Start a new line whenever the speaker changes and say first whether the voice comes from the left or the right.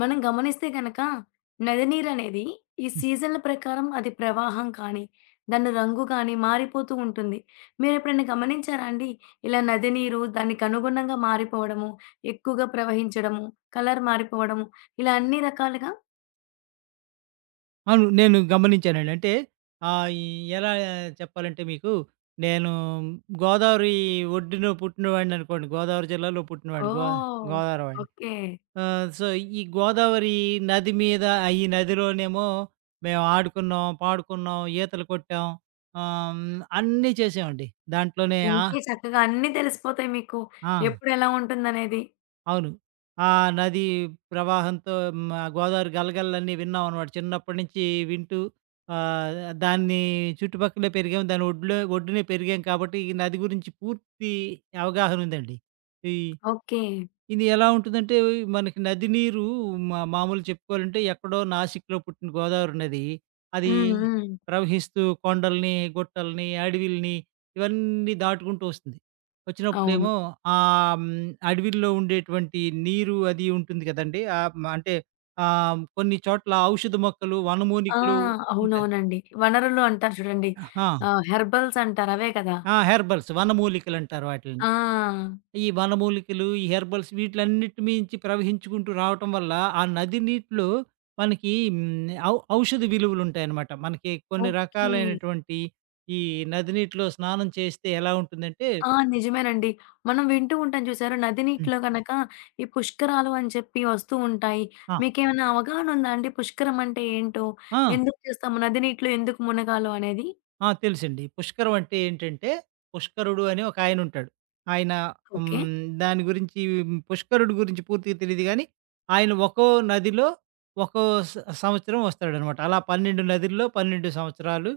left: మనం గమనిస్తే గనక నది నీరనేది ఈ సీజన్ల ప్రకారం అది ప్రవాహం కానీ, దాని రంగు కానీ మారిపోతూ ఉంటుంది. మీరెప్పుడైనా గమనించారా అండి? ఇలా నది నీరు దానికి అనుగుణంగా మారిపోవడము, ఎక్కువగా ప్రవహించడము, కలర్ మారిపోవడము ఇలా అన్ని రకాలుగా?
right: అవును. నేను గమనించానండి. అంటే ఈ ఎలా చెప్పాలంటే మీకు నేను గోదావరి ఒడ్డున పుట్టినవాడిననుకోండి. గోదావరి జిల్లాలో పుట్టినవాడిని.
left: ఓహ్!
right: గోదావరి వాడిని.
left: ఓకే.
right: ఆహ్, సో, ఈ గోదావరి నది మీద ఆ ఈ నదిలోనేమో మేము ఆడుకున్నాం, పాడుకున్నాం, ఈతలు కొట్టాం. అన్నీ చేసామండి. దాంట్లోనే ఆ!
left: ఇంకే చక్కగా అన్నీ తెలిసిపోతాయి మీకు.
right: ఆ!
left: ఎప్పుడెలా ఉంటుందనేది.
right: అవును. ఆ నది ప్రవాహంతో హ్మ్. ఆ గోదావరి గలగలలన్నీ విన్నాం అనమాట. చిన్నప్పటి నుంచి వింటూ ఆహ్, దాన్ని చుట్టుపక్కలే పెరిగాం. దాని ఒడ్డునే పెరిగాం కాబట్టి, ఈ నది గురించి పూర్తి అవగాహన ఉందండి. ఈ
left: ఓకే.
right: ఇది ఎలా ఉంటుందంటే, మనకి నది నీరు మామూలు చెప్పుకోవాలంటే ఎక్కడో నాసిక్‌లో పుట్టిన గోదావరి నది. అది
left: హ్మ్. హ్మ్.
right: ప్రవహిస్తూ కొండల్ని, గుట్టల్ని, అడవిల్ని ఇవన్నీ దాటుకుంటూ వస్తుంది.
left: అవును.
right: వచ్చినప్పుడేమో ఆహ్, హ్మ్, అడవిల్లో ఉండేటువంటి నీరు అది ఉంటుంది కదండీ! ఆహ్, మ అంటే ఆహ్, కొన్ని చోట్ల ఔషధ మొక్కలు,
left: ఆ!
right: వనమూలికలు ఉంటాయి.
left: అవునవునండి. వనరులు అంటారు చూడండి.
right: ఆ!
left: హెర్బల్స్ అంటారు అవే కదా!
right: ఆ! హెర్బల్స్ వనమూలికలంటారు వాటిల్ని.
left: ఆ!
right: ఈ వనమూలికలు, ఈ హెర్బల్స్ వీటిలన్నిటి మించి ప్రవహించుకుంటూ రావటం వల్ల, ఆ నది నీటిలో మనకి హ్మ్, ఔ ఔషధ విలువలుంటాయనమాట. మనకి కొన్ని
left: ఓకే.
right: రకాలైనటువంటి ఈ నది నీటిలో స్నానం చేస్తే ఎలా ఉంటుందంటే
left: ఆ! నిజమేనండి. మనం వింటూ ఉంటాం చూసారా? నది
right: హ్మ్.
left: నీటిలో గనక ఈ పుష్కరాలు అని చెప్పి వస్తూ ఉంటాయి.
right: ఆ!
left: మీకేమైనా అవగాహన ఉందా అండి? పుష్కరం అంటే ఏంటో?
right: ఆ!
left: ఎందుకు చేస్తాము? నది నీటిలో ఎందుకు మునగాలో అనేది?
right: ఆ! తెలుసండి. పుష్కరం అంటే ఏంటంటే, పుష్కరుడు అని ఒక ఆయనుంటాడు. ఆయన
left: ఓకే.
right: హ్మ్, దాని గురించి పుష్కరుడు గురించి పూర్తిగా తెలీదు గానీ, ఆయన ఒక్కో నదిలో ఒక్కో స సంవత్సరం వస్తాడనమాట. అలా 12 నదుల్లో 12 సంవత్సరాలు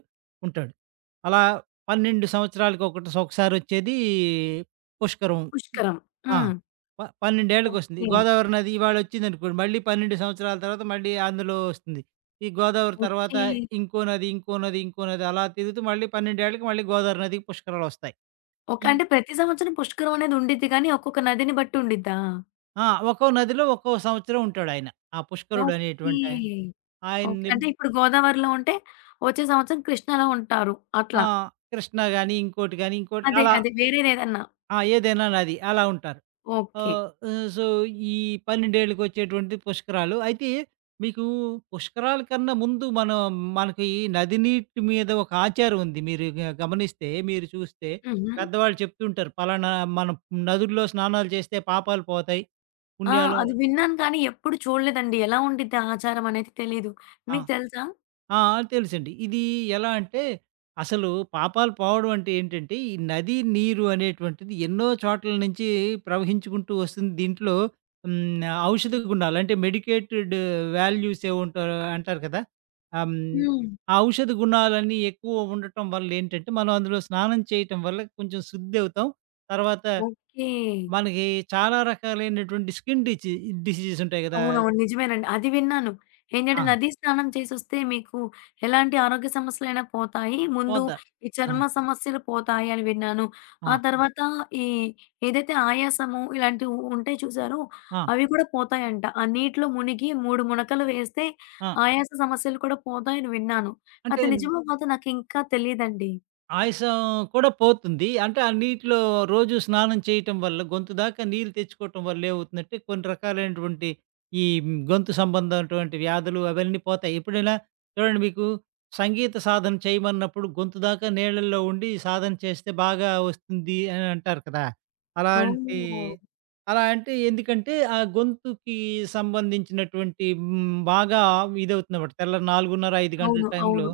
right: ఉంటాడు. అలా 12 సంవత్సరాలకు ఒకటి ఒకసారొచ్చేది పుష్కరం.
left: పుష్కరం.
right: ఆ!
left: హ్మ్.
right: 12 ఏళ్ళకొస్తుంది.
left: ఓకే.
right: గోదావరి నది ఇవాళొచ్చిందనుకోండి, మళ్ళీ 12 సంవత్సరాల తర్వాత మళ్ళీ అందులో వస్తుంది. ఈ గోదావరి తర్వాత
left: ఓకే.
right: ఇంకో నది, ఇంకో నది, ఇంకో నది అలా తిరుగుతూ మళ్ళీ 12 ఏళ్ళకి మళ్ళీ గోదావరి నదికి పుష్కరాలొస్తాయి.
left: ఓకే.
right: ఈ
left: అంటే ప్రతి సంవత్సరం పుష్కరం అనేది ఉండిద్ది గానీ, ఒక్కొక్క నదిని బట్టి ఉండిద్దా?
right: ఆ! ఒక్కో నదిలో ఒక్కో సంవత్సరం ఉంటాడాయన. ఆ పుష్కరుడు అనేటువంటి ఆయన.
left: ఓకే. ఓకే.
right: ఆయన్ని
left: అంటే ఇప్పుడు గోదావరిలో ఉంటే, వచ్చే సంవత్సరం కృష్ణాలో ఉంటారు.
right: ఆ!
left: అట్లా.
right: కృష్ణ గాని, ఇంకోటి గాని, ఇంకోటి
left: అదే.
right: అలా
left: అదే. వేరేదేదన్నా.
right: ఆ! ఏదైనా నది అలా ఉంటారు.
left: ఓకే.
right: ఆహ్, ఆహ్, సో, ఈ 12 ఏళ్ళకొచ్చేటువంటి పుష్కరాలు. అయితే మీకు పుష్కరాల కన్నా ముందు మనం మనకి ఈ నది నీటి మీద ఒక ఆచారం ఉంది. మీరు గమనిస్తే, మీరు చూస్తే
left: హుహు.
right: పెద్దవాళ్ళు చెప్తుంటారు. పలానా మనం నదుల్లో స్నానాలు చేస్తే పాపాలు పోతాయి.
left: ఆ!
right: పుణ్యాలు
left: అది విన్నాను కానీ ఎప్పుడు చూడలేదండి. ఎలా ఉండిద్ది ఆచారం అనేది తెలీదు.
right: ఆ!
left: మీకు తెలుసా?
right: ఆ! తెలుసండి. ఇది ఎలా అంటే, అసలు పాపాలు పోవడం అంటే ఏంటంటే, ఈ నది నీరు అనేటువంటిది ఎన్నో చోట్ల నుంచి ప్రవహించుకుంటూ వస్తుంది. దీంట్లో హ్మ్. ఔషధ గుణాలు అంటే మెడికేటెడ్ వాల్యూస్ ఏవోంటో అంటారు కదా! ఆహ్, హ్మ్.
left: హ్మ్.
right: ఆ ఔషధ గుణాలన్నీ ఎక్కువ ఉండటం వల్ల ఏంటంటే, మనం అందులో స్నానం చేయటం వల్ల కొంచెం శుద్ధవుతాం. తర్వాత
left: ఓకే.
right: మనకి చాలా రకాలైనటువంటి స్కిన్ డిసీజెస్ ఉంటాయి కదా!
left: అవునవును. నిజమేనండి. అది విన్నాను. ఏంటంటే
right: ఆ!
left: నదీ స్నానం చేసొస్తే మీకు ఎలాంటి ఆరోగ్య సమస్యలైనా పోతాయి. ముందు
right: పోద్ద.
left: ఈ
right: ఆ!
left: చర్మ సమస్యలు పోతాయి అని విన్నాను. ఆ
right: ఆ!
left: తర్వాత ఈ ఏదైతే ఆయాసము ఇలాంటివి ఉంటాయి చూసారో
right: ఆ!
left: అవి కూడా పోతాయంట. ఆ నీటిలో మునిగి 3 మునకలు వేస్తే
right: ఆ!
left: ఆయాస సమస్యలు కూడా పోతాయని విన్నాను.
right: అంటే
left: అది నిజమో కాదో నాకింకా తెలీదండి.
right: ఆయాసం కూడా పోతుంది. అంటే ఆ నీటిలో రోజు స్నానం చేయటం వల్ల గొంతు దాకా నీళ్ళు తెచ్చుకోవటం వల్ల ఏమవుతుందంటే కొన్ని రకాలైనటువంటి ఈ గొంతు సంబంధమైనటువంటి వ్యాధులు అవన్నీ పోతాయి. ఎప్పుడైనా చూడండి మీకు సంగీత సాధన చేయమన్నప్పుడు గొంతు దాకా నీళ్ళల్లో ఉండి సాధన చేస్తే బాగా వస్తుంది అని అంటారు కదా! అలాంటి
left: ఓహ్!
right: అలా అంటే ఎందుకంటే ఆ గొంతుకి సంబంధించినటువంటి బాగా ఇదవుతుందన్నమాట. తెల్లారి 4:30, 5 గంటల
left: అవును.
right: టైంలో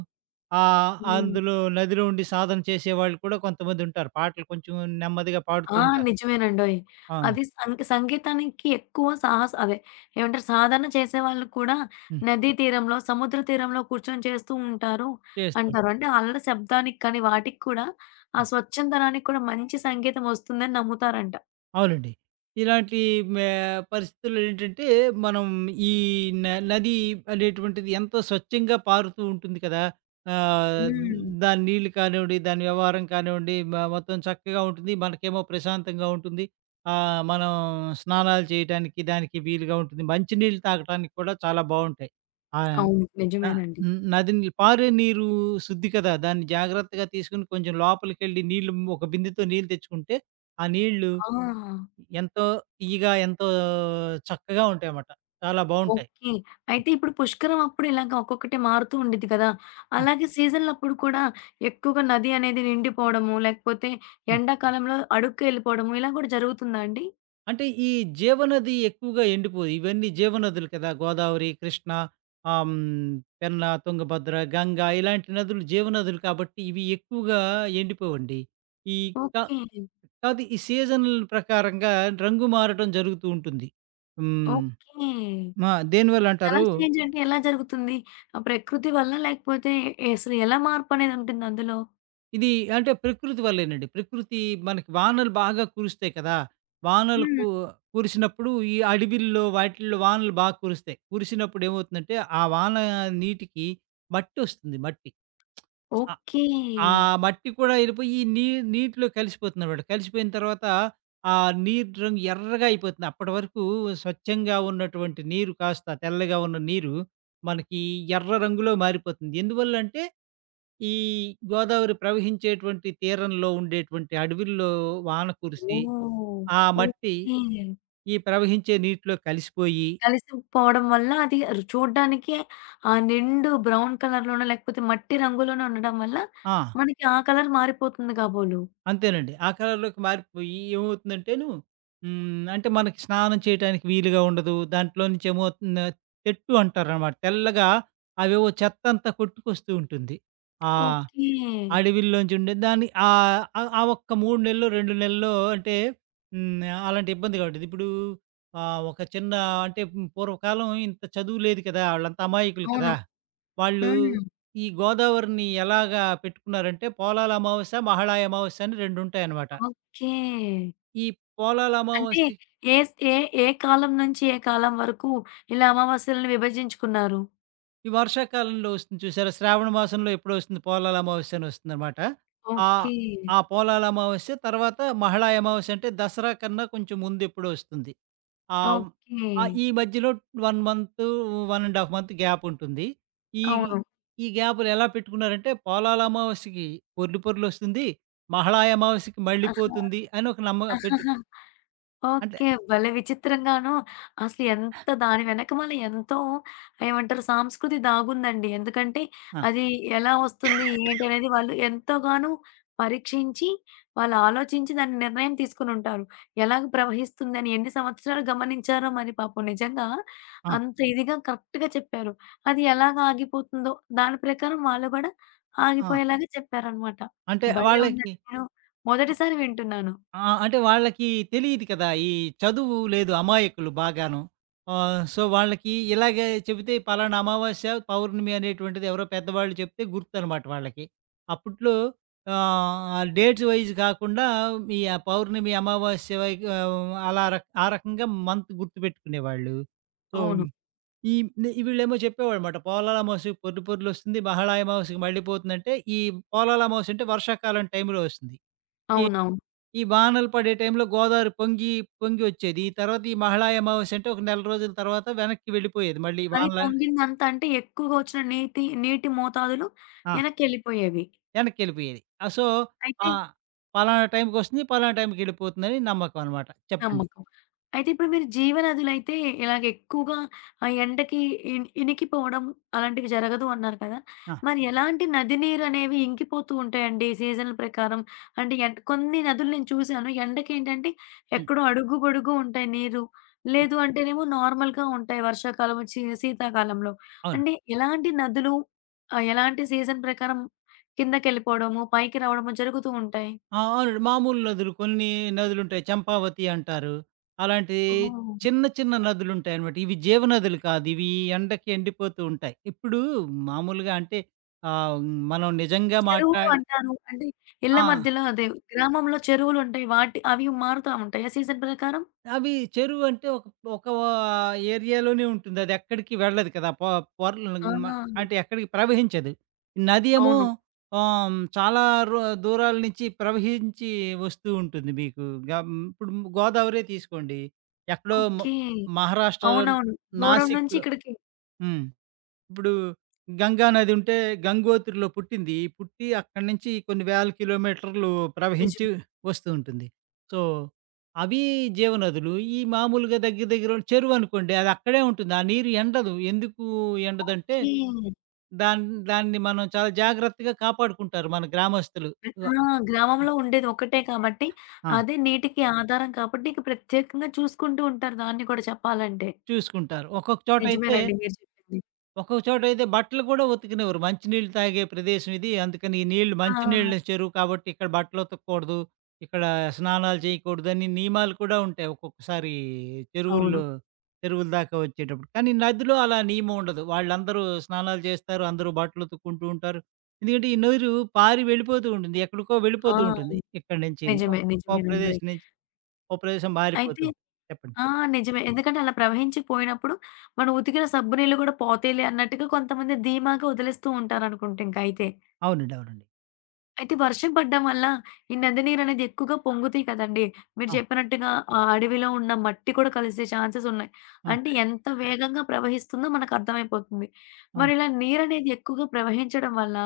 right: ఆ!
left: హ్మ్.
right: అందులో నదిలో ఉండి సాధన చేసేవాళ్ళు కూడా కొంతమంది ఉంటారు. పాటలు కొంచెం నెమ్మదిగా పాడుతూ
left: ఆ!
right: ఉంటారు.
left: నిజమేనండోయ్!
right: ఆ!
left: అది సంగీతానికి ఎక్కువ సాహస అదే, ఏమంటారు, సాధన చేసేవాళ్ళు కూడా
right: హ్మ్.
left: నదీ తీరంలో, సముద్ర తీరంలో కూర్చొని చేస్తూ ఉంటారు
right: చేస్తూ
left: అంటారు.
right: ఉంటారు.
left: అంటే అలల శబ్దానికి కానీ, వాటికి కూడా ఆ
right: హ్మ్.
left: స్వచ్ఛందనానికి కూడా మంచి సంగీతం వస్తుందని నమ్ముతారంట.
right: అవునండి. ఇలాంటి మే పరిస్థితుల్లో ఏంటంటే, మనం ఈ న నది అనేటువంటిది ఎంతో స్వచ్ఛంగా పారుతూ ఉంటుంది కదా! ఆహ్,
left: హ్మ్.
right: దాని నీళ్ళు కానివ్వండి, దాని వ్యవహారం కానివ్వండి, మొత్తం చక్కగా ఉంటుంది. మనకేమో ప్రశాంతంగా ఉంటుంది. మనం స్నానాలు చేయటానికి, దానికి వీలుగా ఉంటుంది. మంచినీళ్ళు తాగటానికి కూడా చాలా బావుంటాయి. ఆ!
left: అవును.
right: ఆ!
left: నిజమేనండి.
right: హ్మ్. నది పారే నీరు శుద్ధి కదా! దాన్ని జాగ్రత్తగా తీసుకొని కొంచెం లోపలికెళ్ళి నీళ్ళు ఒక బిందెతో నీళ్ళు తెచ్చుకుంటే, ఆ నీళ్ళు
left: ఆ!
right: ఎంతో తియ్యగా, ఎంతో చక్కగా ఉంటాయన్నమాట. చాలా బావుంటాయి.
left: ఓకే. అయితే ఇప్పుడు పుష్కరం అప్పుడు ఇలాగ ఒక్కొక్కటి మారుతూ ఉండిద్ది కదా!
right: హ్మ్.
left: అలాగే సీజన్‌లప్పుడు కూడా ఎక్కువగా నది అనేది నిండిపోవడము, లేకపోతే
right: హ్మ్.
left: ఎండాకాలంలో అడుక్కెళ్ళిపోవడము ఇలా కూడా జరుగుతుందా అండి?
right: అంటే ఈ జీవనది ఎక్కువగా ఎండిపోయి ఇవన్నీ జీవనదులు కదా! గోదావరి, కృష్ణ, ఆహ్, హ్మ్, పెన్న, తుంగభద్ర, గంగా ఇలాంటి నదులు జీవనదులు కాబట్టి ఇవి ఎక్కువగా ఎండిపోవండి. ఈ క
left: ఓకే.
right: కాపోతే ఈ సీజన్‌ల ప్రకారంగా రంగు మారటం జరుగుతూ ఉంటుంది. హ్మ్.
left: ఓకే.
right: దేనివల్ల
left: అంటే
right: అంటారు?
left: కలర్స్ చేంజ్ అంటే ఎలా జరుగుతుంది? ఆ ప్రకృతి వల్ల లేకపోతే అసలు ఎలా మార్పనేది ఉంటుంది అందులో?
right: ఇది అంటే ప్రకృతి వల్లేనండి. ప్రకృతి మనకి వానలు బాగా కురుస్తాయి కదా! వానలు
left: హ్మ్.
right: కురిసినప్పుడు ఈ అడవిల్లో వాటిల్లో వానలు బాగా కురుస్తాయి. కురిసినప్పుడు ఏమవుతుందంటే, ఆ వాన నీటికి మట్టొస్తుంది మట్టి.
left: ఓకే.
right: ఆ మట్టి కూడా ఎళ్ళిపోయి ఈ నీటిలో కలిసిపోతుందనమాట. కలిసిపోయిన తర్వాత ఆ నీరు రంగు ఎర్రగా అయిపోతుంది. అప్పటి వరకు స్వచ్ఛంగా ఉన్నటువంటి నీరు కాస్త తెల్లగా ఉన్న నీరు మనకి ఎర్ర రంగులో మారిపోతుంది. ఎందువల్లంటే ఈ గోదావరి ప్రవహించేటువంటి తీరంలో ఉండేటువంటి అడవుల్లో వాన కురిసి,
left: ఓహ్!
right: ఆ మట్టి
left: ఓకే.
right: ఈ ప్రవహించే నీటిలో కలిసిపోయి
left: కలిసిపోవడం వల్ల అది చూడ్డానికి నిండు బ్రౌన్ కలర్‌లోనో లేకపోతే మట్టి రంగులోనో ఉండడం వల్ల
right: ఆ!
left: మనకి ఆ కలర్ మారిపోతుంది కాబోలు.
right: అంతేనండి. ఆ కలర్‌లోకి మారిపోయి ఏమవుతుందంటేను హ్మ్. అంటే మనకి స్నానం చేయటానికి వీలుగా ఉండదు. దాంట్లో నుంచి తెట్టు అంటారనమాట. తెల్లగా అవేవో చెత్తంతా కొట్టుకొస్తూ ఉంటుంది. ఆ!
left: ఓకే.
right: అడవిలోంచి ఉండే దాన్ని ఆహ్, ఆహ్, ఆ ఒక్క 3 నెల్లో, 2 నెలల్లో అంటే హ్మ్. అలాంటి ఇబ్బందిగా ఉండేది. ఇప్పుడు ఒక చిన్న అంటే పూర్వకాలం ఇంత చదువు లేదు కదా! ఆళ్ళంతా అమాయకులు
left: అవును.
right: కదా! వాళ్ళు
left: హ్మ్.
right: ఈ గోదావరిని ఎలాగా పెట్టుకున్నారంటే పోలాల అమావాస్య, మహాళయ అమావాస్య అని రెండుంటాయన్నమాట.
left: ఓకే.
right: ఈ పోలాల
left: అంటే
right: అమావాస్య
left: ఏస్ ఏ ఏ కాలం నుంచి ఏ కాలం వరకు ఇలా అమావాస్యలను విభజించుకున్నారు?
right: ఈ వర్షాకాలంలో వస్తుంది చూసారా? శ్రావణ మాసంలో ఎప్పుడో వస్తుంది పోలాల అమావాస్య అని వస్తుందనమాట. ఆహ్,
left: ఓకే.
right: ఆ ఆ పోలాల అమావాస్య తర్వాత మహళా అమావాస్య అంటే దసరా కన్నా కొంచెం ముందెప్పుడో వస్తుంది. ఆహ్,
left: ఓకే.
right: ఆహ్, ఈ మధ్యలో 1 మంత్, 1 ½ మంత్ గ్యాప్ ఉంటుంది. ఈ
left: అవును.
right: ఈ గ్యాప్‌లు ఎలా పెట్టుకున్నారంటే పోలాల అమావాస్యకి పొర్లు పొర్లొస్తుంది. మహళా అమావాస్యకి మళ్ళీ
left: ఆహా!
right: పోతుంది అని ఒక నమ్మ పెట్టు
left: ఆహాహా.
right: అంటే
left: ఓకే. భలే విచిత్రంగాను, అసలు ఎంత దాని వెనకమాల ఎంతో, ఏమంటారు, సాంస్కృతి దాగుందండి. ఎందుకంటే
right: ఆ!
left: అది ఎలా వస్తుంది ఏంటి అనేది వాళ్ళు ఎంతోగానో పరీక్షించి, వాళ్ళు ఆలోచించి దాని నిర్ణయం తీసుకొనుంటారు. ఎలాగ ప్రవహిస్తుందని ఎన్ని సంవత్సరాలు గమనించారో మరి పాపం నిజంగా
right: ఆ!
left: అంత ఇదిగా కరెక్ట్‌గా చెప్పారు. అది ఎలాగ ఆగిపోతుందో దాని ప్రకారం వాళ్ళు గూడా
right: ఆ!
left: ఆగిపోయేలాగా చెప్పారనమాట.
right: అంటే
left: భలే
right: వాళ్ళకి
left: ఉందండి. నేను మొదటిసారి వింటున్నాను.
right: ఆ! అంటే వాళ్ళకి తెలీదు కదా! ఈ చదువు లేదు అమాయకులు బాగాను. వాళ్ళకి ఇలాగే చెబితే పలానా అమావాస్య, పౌర్ణమి అనేటువంటిది ఎవరో పెద్దవాళ్ళు చెప్తే గుర్తనమాట వాళ్ళకి. అప్పట్లో ఆ డేట్స్ వైస్ కాకుండా ఈ ఆ పౌర్ణమి, అమావాస్య అలా ఆ రకంగా మంత్ గుర్తుపెట్టుకునేవాళ్ళు. సో,
left: అవును.
right: ఈ వీళ్ళేమో చెప్పేవాళ్ళమాట. పోలాల అమావాస్యకి పొర్లు పొర్లొస్తుంది. మహాళయ అమావాస్యకి మళ్ళీ పోతుందంటే, ఈ పోలాల అమావాస్య అంటే వర్షాకాలం టైంలో వస్తుంది. ఈ
left: అవునవును.
right: ఈ వానలు పడే టైంలో గోదావరి పొంగి, పొంగి వచ్చేది. తర్వాత ఈ మహిళా అమావాస్య అంటే ఒక నెల రోజుల తర్వాత వెనక్కి వెళ్ళిపోయేది. మళ్ళీ
left: అది
right: వానలని
left: పొంగిందంతా అంటే ఎక్కువగా వచ్చిన నీటి మోతాదులు
right: ఆ!
left: ఎనక్కెళ్ళిపోయేవి.
right: వెనక్కెళ్ళిపోయేది.
left: అయితే
right: ఆ! పలానా టైంకొస్తుంది, పలానా టైంకెళ్ళిపోతుందని నమ్మకం అనమాట. చెప్పండి.
left: నమ్మకం. అయితే ఇప్పుడు మీరు జీవనదులైతే ఇలాగ ఎక్కువగా ఆ ఎండకి ఇనికిపోవడం అలాంటివి జరగదు అన్నారు కదా!
right: ఆ!
left: మరి ఎలాంటి నది నీరనేవి ఇంకిపోతూ ఉంటాయండి సీజన్ల ప్రకారం? అంటే కొన్ని నదులు నేను చూశాను. ఎండకేంటంటే
right: హ్మ్.
left: ఎక్కడో అడుగు పొడుగు ఉంటాయి నీరు.
right: హ్మ్.
left: లేదు అంటేనేమో నార్మల్‌గా ఉంటాయి వర్షాకాలం వచ్చి శీతాకాలంలో.
right: అవును.
left: అంటే ఎలాంటి నదులు ఎలాంటి సీజన్ ప్రకారం కిందకెళ్ళిపోవడము, పైకి రావడము జరుగుతూ ఉంటాయి?
right: ఆ! అవునండి. మామూలు నదులు కొన్ని నదులుంటాయి. చంపావతి అంటారు. అలాంటి
left: ఓహ్!
right: చిన్న, చిన్న నదులుంటాయనమాట. ఇవి జీవనదులు కాదు. ఇవి ఎండకి ఎండిపోతూ ఉంటాయి. ఇప్పుడు మామూలుగా అంటే ఆహ్, మనం నిజంగా
left: చెరువులు అంటారు. అంటే ఇళ్ళ
right: ఆ!
left: మధ్యలో అదే గ్రామంలో చెరువులుంటాయి. వాటి అవి మారుతా ఉంటాయా సీజన్ ప్రకారం?
right: అవి చెరువంటే ఒక ఒక ఏరియాలోనే ఉంటుంది. అదెక్కడికి వెళ్ళదు కదా! పొరలు
left: ఆ!
right: మ అంటే ఎక్కడికి ప్రవహించదు. నది ఏమో
left: అవును.
right: చాలా రొ దూరాల నుంచి ప్రవహించి వస్తూ ఉంటుంది మీకు. ఇప్పుడు గోదావరే తీసుకోండి. ఎక్కడో
left: ఓకే.
right: మహారాష్ట్రలో
left: అవునవును. దూరం నుంచి
right: నాసిక్‌లో
left: ఇక్కడికి.
right: హ్మ్. ఇప్పుడు గంగా నది ఉంటే గంగోత్రిలో పుట్టింది. పుట్టి అక్కడి నుంచి కొన్ని వేల కిలోమీటర్లు ప్రవహించి
left: నిజమే.
right: వస్తూ ఉంటుంది. సో, అవి జీవనదులు. ఈ మామూలుగా దగ్గర దగ్గర చెరువనుకోండి అది అక్కడే ఉంటుంది. ఆ నీరు ఎండదు. ఎందుకు ఎండదంటే
left: ఓకే.
right: దాన్ దాన్ని మనం చాలా జాగ్రత్తగా కాపాడుకుంటారు మన గ్రామస్తులు. వ
left: ఆ! గ్రామంలో ఉండేది ఒకటే కాబట్టి,
right: ఆ!
left: అదే నీటికి ఆధారం కాబట్టి ఇక ప్రత్యేకంగా చూసుకుంటూ ఉంటారు దాన్ని కూడా చెప్పాలంటే.
right: చూసుకుంటారు. ఒక్కొక్క చోటైతే
left: నిజమేనండి మీరు చెప్పింది.
right: ఒక్కొక్క చోటైతే బట్టలు కూడా ఉతికనివ్వరు. మంచినీళ్ళు తాగే ప్రదేశం ఇది. అందుకని ఈ నీళ్ళు
left: ఆ!
right: మంచినీళ్ళ చెరువు కాబట్టి ఇక్కడ బట్టలు ఉతకకూడదు. ఇక్కడ స్నానాలు చేయకూడదు అని నియమాలు కూడా ఉంటాయి. ఒక్కొక్కసారి
left: అవును.
right: చెరువుల్లో చెరువుల దాకా వచ్చేటప్పుడు. కానీ నదిలో అలా నియమం ఉండదు. వాళ్ళందరూ స్నానాలు చేస్తారు. అందరూ బట్టలు ఉతుక్కుంటూ ఉంటారు. ఎందుకంటే ఈ నీరు పారి వెళ్ళిపోతూ ఉంటుంది. ఎక్కడికో
left: ఆ!
right: వెళ్ళిపోతూ ఉంటుంది. ఇక్కడి నుంచిను. ఓ
left: నిజమే.
right: ఓ
left: నిజమేనండోయ్.
right: ప్రదేశం నుంచి ఓ ప్రదేశం మారిపోతూ
left: అయితే
right: ఉంటుంది. చెప్పండి.
left: ఆ! నిజమే. ఎందుకంటే అలా ప్రవహించి పోయినప్పుడు మనం ఉతికిన సబ్బు నీళ్ళు కూడా పోతాయిలే అన్నట్టుగా కొంతమంది ధీమాగా వదిలేస్తూ ఉంటారనుకుంట ఇంక అయితే.
right: అవునండి. అవునండి.
left: అయితే వర్షం పడ్డం వల్ల ఈ నది నీరనేది ఎక్కువగా పొంగుతాయి కదండీ! మీరు
right: ఆ!
left: చెప్పినట్టుగా ఆ అడవిలో ఉన్న మట్టి కూడా కలిసే ఛాన్సెస్ ఉన్నాయి.
right: ఆ!
left: అంటే ఎంత వేగంగా ప్రవహిస్తుందో మనకర్థమైపోతుంది.
right: ఆ!
left: మరి ఇలా నీరనేది ఎక్కువగా ప్రవహించడం వల్ల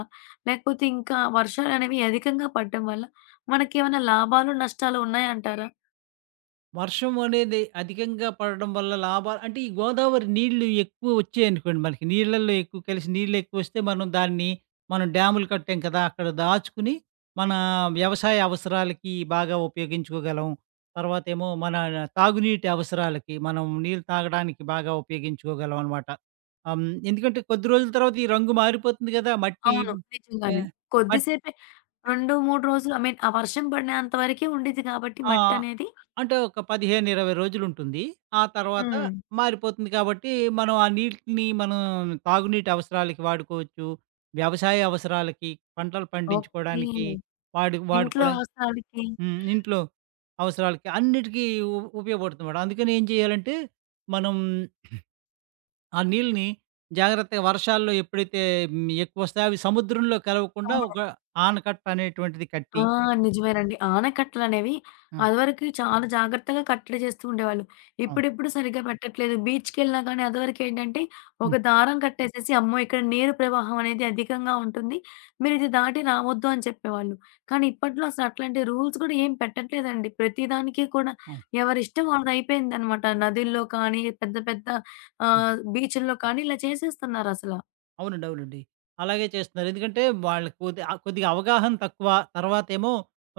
left: లేకపోతే ఇంకా వర్షాలనేవి అధికంగా పడడం వల్ల మనకేమైనా లాభాలు, నష్టాలు ఉన్నాయంటారా?
right: వర్షం అనేది అధికంగా పడడం వల్ల లాభాలు అంటే ఈ గోదావరి నీళ్లు ఎక్కువ వచ్చాయనుకోండి మనకి నీళ్ళల్లో ఎక్కువ కలిసి నీళ్ళు ఎక్కువ వస్తే మనం దాన్ని మనం డ్యాములు కట్టాం కదా అక్కడ దాచుకుని మన వ్యవసాయ అవసరాలకి బాగా ఉపయోగించుకోగలం తర్వాత ఏమో మన తాగునీటి అవసరాలకి మనం నీళ్ళు తాగడానికి బాగా ఉపయోగించుకోగలం అనమాట ఎందుకంటే కొద్ది రోజుల తర్వాత ఈ రంగు మారిపోతుంది కదా మట్టి
left: అవును.
right: ఆ,
left: నిజంగానే.
right: మట్-
left: కొద్దిసేపే 2, 3 రోజులు ఐ మీన్ ఆ వర్షం పడినంత వరకే ఉండిద్ది కాబట్టి
right: ఆ,
left: మట్టనేది.
right: అంటే ఒక 15, 20 రోజులుంటుంది. ఆ తర్వాత
left: హ్మ్.
right: మారిపోతుంది కాబట్టి, మనం ఆ నీటిని మనం తాగునీటి అవసరాలకి వాడుకోవచ్చు. వ్యవసాయ అవసరాలకి, పంటలు
left: ఓకే.
right: పండించుకోవడానికి
left: ఇంట్లో
right: వాడుకోవడానికి
left: అవసరాలకి.
right: హ్మ్. ఇంట్లో అవసరాలకి అన్నిటికీ ఉపయోగపడుతుందన్నమాట. అందుకని ఏం చేయాలంటే, మనం ఆ నీళ్ళని జాగ్రత్తగా వర్షాల్లో ఎప్పుడైతే ఎక్కువొస్తాయో అవి సముద్రంలో కలవకుండా
left: అవును.
right: ఒక ఆనకట్ట అనేటువంటిది
left: ఆ!
right: కట్టి
left: నిజమేనండి. ఆనకట్టలనేవి
right: ఆ!
left: అదివరకి చాలా జాగ్రత్తగా కట్టడి చేస్తూ ఉండేవాళ్ళు.
right: అవును.
left: ఇప్పుడిప్పుడు సరిగ్గా పెట్టట్లేదు. బీచ్‌కెళ్ళినా గానీ అదివరకేంటంటే
right: హ్మ్.
left: ఒక దారం కట్టేసేసి, అమ్మో! ఇక్కడ నీరు ప్రవాహం అనేది అధికంగా ఉంటుంది. మీరిది దాటి రావద్దు అని చెప్పేవాళ్ళు. కానీ ఇప్పట్లో అసలు అట్లాంటి రూల్స్ కూడా ఏం పెట్టట్లేదండి. ప్రతి దానికి కూడా
right: అవును.
left: ఎవరిష్టం వాళ్ళదయిపోయిందనమాట. నదుల్లో కానీ, పెద్ద పెద్ద
right: హ్మ్.
left: బీచుల్లో కానీ ఇలా చేసేస్తున్నారసల.
right: అవునండి. అవునండి. అలాగే చేస్తున్నారు. ఎందుకంటే వాళ్ళకి కొద్దిగా అవగాహన తక్కువ. తర్వాతేమో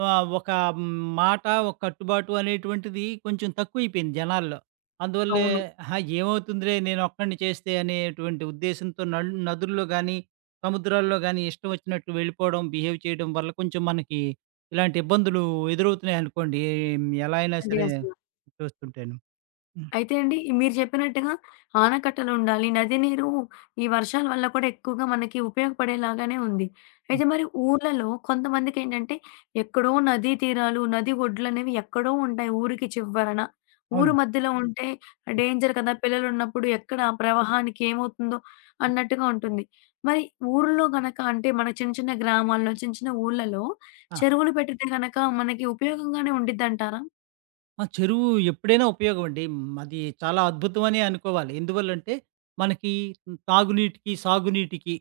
right: ఆహ్, ఒక మ్, మాట, ఒక కట్టుబాటు అనేటువంటిది కొంచెం తక్కువైపోయింది జనాల్లో. అందువల్లే
left: అవును.
right: "ఆహా! ఏమవుతుందిలే నేనొక్కడిని చేస్తే" అనేటువంటి ఉద్దేశంతో నదుల్లో గానీ, సముద్రాల్లో గానీ ఇష్టం వచ్చినట్టు వెళ్ళిపోవడం, బిహేవ్ చేయడం వల్ల కొంచెం మనకి ఇలాంటి ఇబ్బందులు ఎదురవుతున్నాయనుకోండి. ఎలా అయినా
left: అండి
right: సరే
left: అసలు.
right: చూస్తుంటేను. హ్మ్.
left: అయితే అండి, ఈ మీరు జెప్పినట్టుగా ఆనకట్టలుండాలి. నది నీరు ఈ వర్షాల వల్ల కూడా ఎక్కువగా మనకి ఉపయోగపడేలాగానే ఉంది.
right: హ్మ్.
left: అయితే మరి ఊర్లలో కొంతమందికేంటంటే, ఎక్కడో నదీ తీరాలు, నది ఒడ్లనేవి ఎక్కడో ఉంటాయి ఊరికి చివ్వరన. ఊరు
right: అవునండి.
left: మధ్యలో ఉంటే
right: హ్మ్.
left: డేంజర్ కదా! పిల్లలున్నప్పుడు ఎక్కడ ఆ ప్రవాహానికి ఏమవుతుందో
right: హ్మ్.
left: అన్నట్టుగా ఉంటుంది. మరి ఊర్లో గనక అంటే మన చిన్న చిన్న గ్రామాల్లో, చిన్న చిన్న ఊర్లలో చెరువులు పెట్టితే గనక మనకి ఉపయోగంగానే ఉండిద్దంటారా?
right: ఆ! చెరువు ఎప్పుడైనా ఉపయోగమండి. హ్మ్. అది చాలా అద్భుతమనే అనుకోవాలి. ఎందువల్లంటే, మనకి తాగునీటికి, సాగునీటికి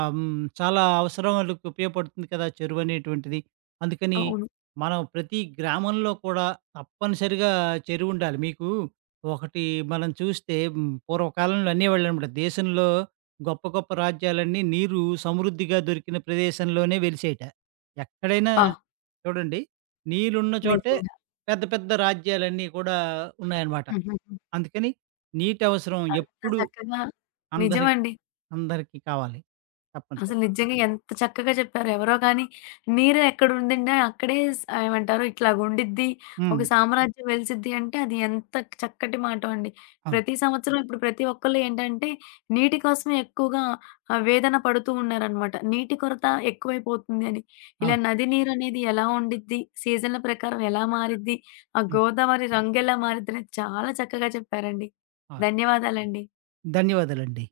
right: చాలా అవసరాలకు ఉపయోగపడుతుంది కదా! చెరువనేటువంటిది. అందుకని
left: అవును.
right: మనం ప్రతి గ్రామంలో కూడా తప్పనిసరిగా చెరువుండాలి. మీకు ఒకటి మనం చూస్తే పూర్వకాలంలో అనేవాళ్ళనమాట. దేశంలో గొప్ప గొప్ప రాజ్యాలన్నీ నీరు సమృద్ధిగా దొరికిన ప్రదేశంలోనే వెలిసేట. ఎక్కడైనా
left: ఆ!
right: చూడండి, నీళ్ళున్న చోటే
left: నిజంగా.
right: పెద్ద పెద్ద రాజ్యాలన్నీ కూడా ఉన్నాయన్నమాట.
left: హుహు.
right: అందుకని నీటి అవసరం
left: అంత
right: ఎప్పుడు
left: చక్కగా.
right: అందరి
left: నిజమండి.
right: అందరికీ కావాలి
left: అసలు
right: తప్పనిసరిగా.
left: నిజంగా ఎంత చక్కగా చెప్పారు. ఎవరో గాని నీరు ఎక్కడుండిందో అక్కడే ఏమంటారు ఇట్లాగుండిద్ది. ఒక
right: హ్మ్.
left: సామ్రాజ్యం వెలిసిద్ది అంటే అది ఎంత చక్కటి మాటో అండి.
right: అవును.
left: ప్రతి సంవత్సరం ఇప్పుడు ప్రతి ఒక్కళ్ళు ఏంటంటే నీటి కోసమే ఎక్కువగా వేదన పడుతూ ఉన్నారనమాట. నీటి కొరత ఎక్కువైపోతుంది అని. ఇలా
right: అవును.
left: నది నీరనేది ఎలా ఉండిద్ది, సీజన్‌ల ప్రకారం ఎలా మారిద్ది, ఆ
right: హ్మ్.
left: గోదావరి రంగెలా మారిద్ది అనేది చాలా చక్కగా చెప్పారండి.
right: అవును.
left: ధన్యవాదాలండి.
right: ధన్యవాదాలండి.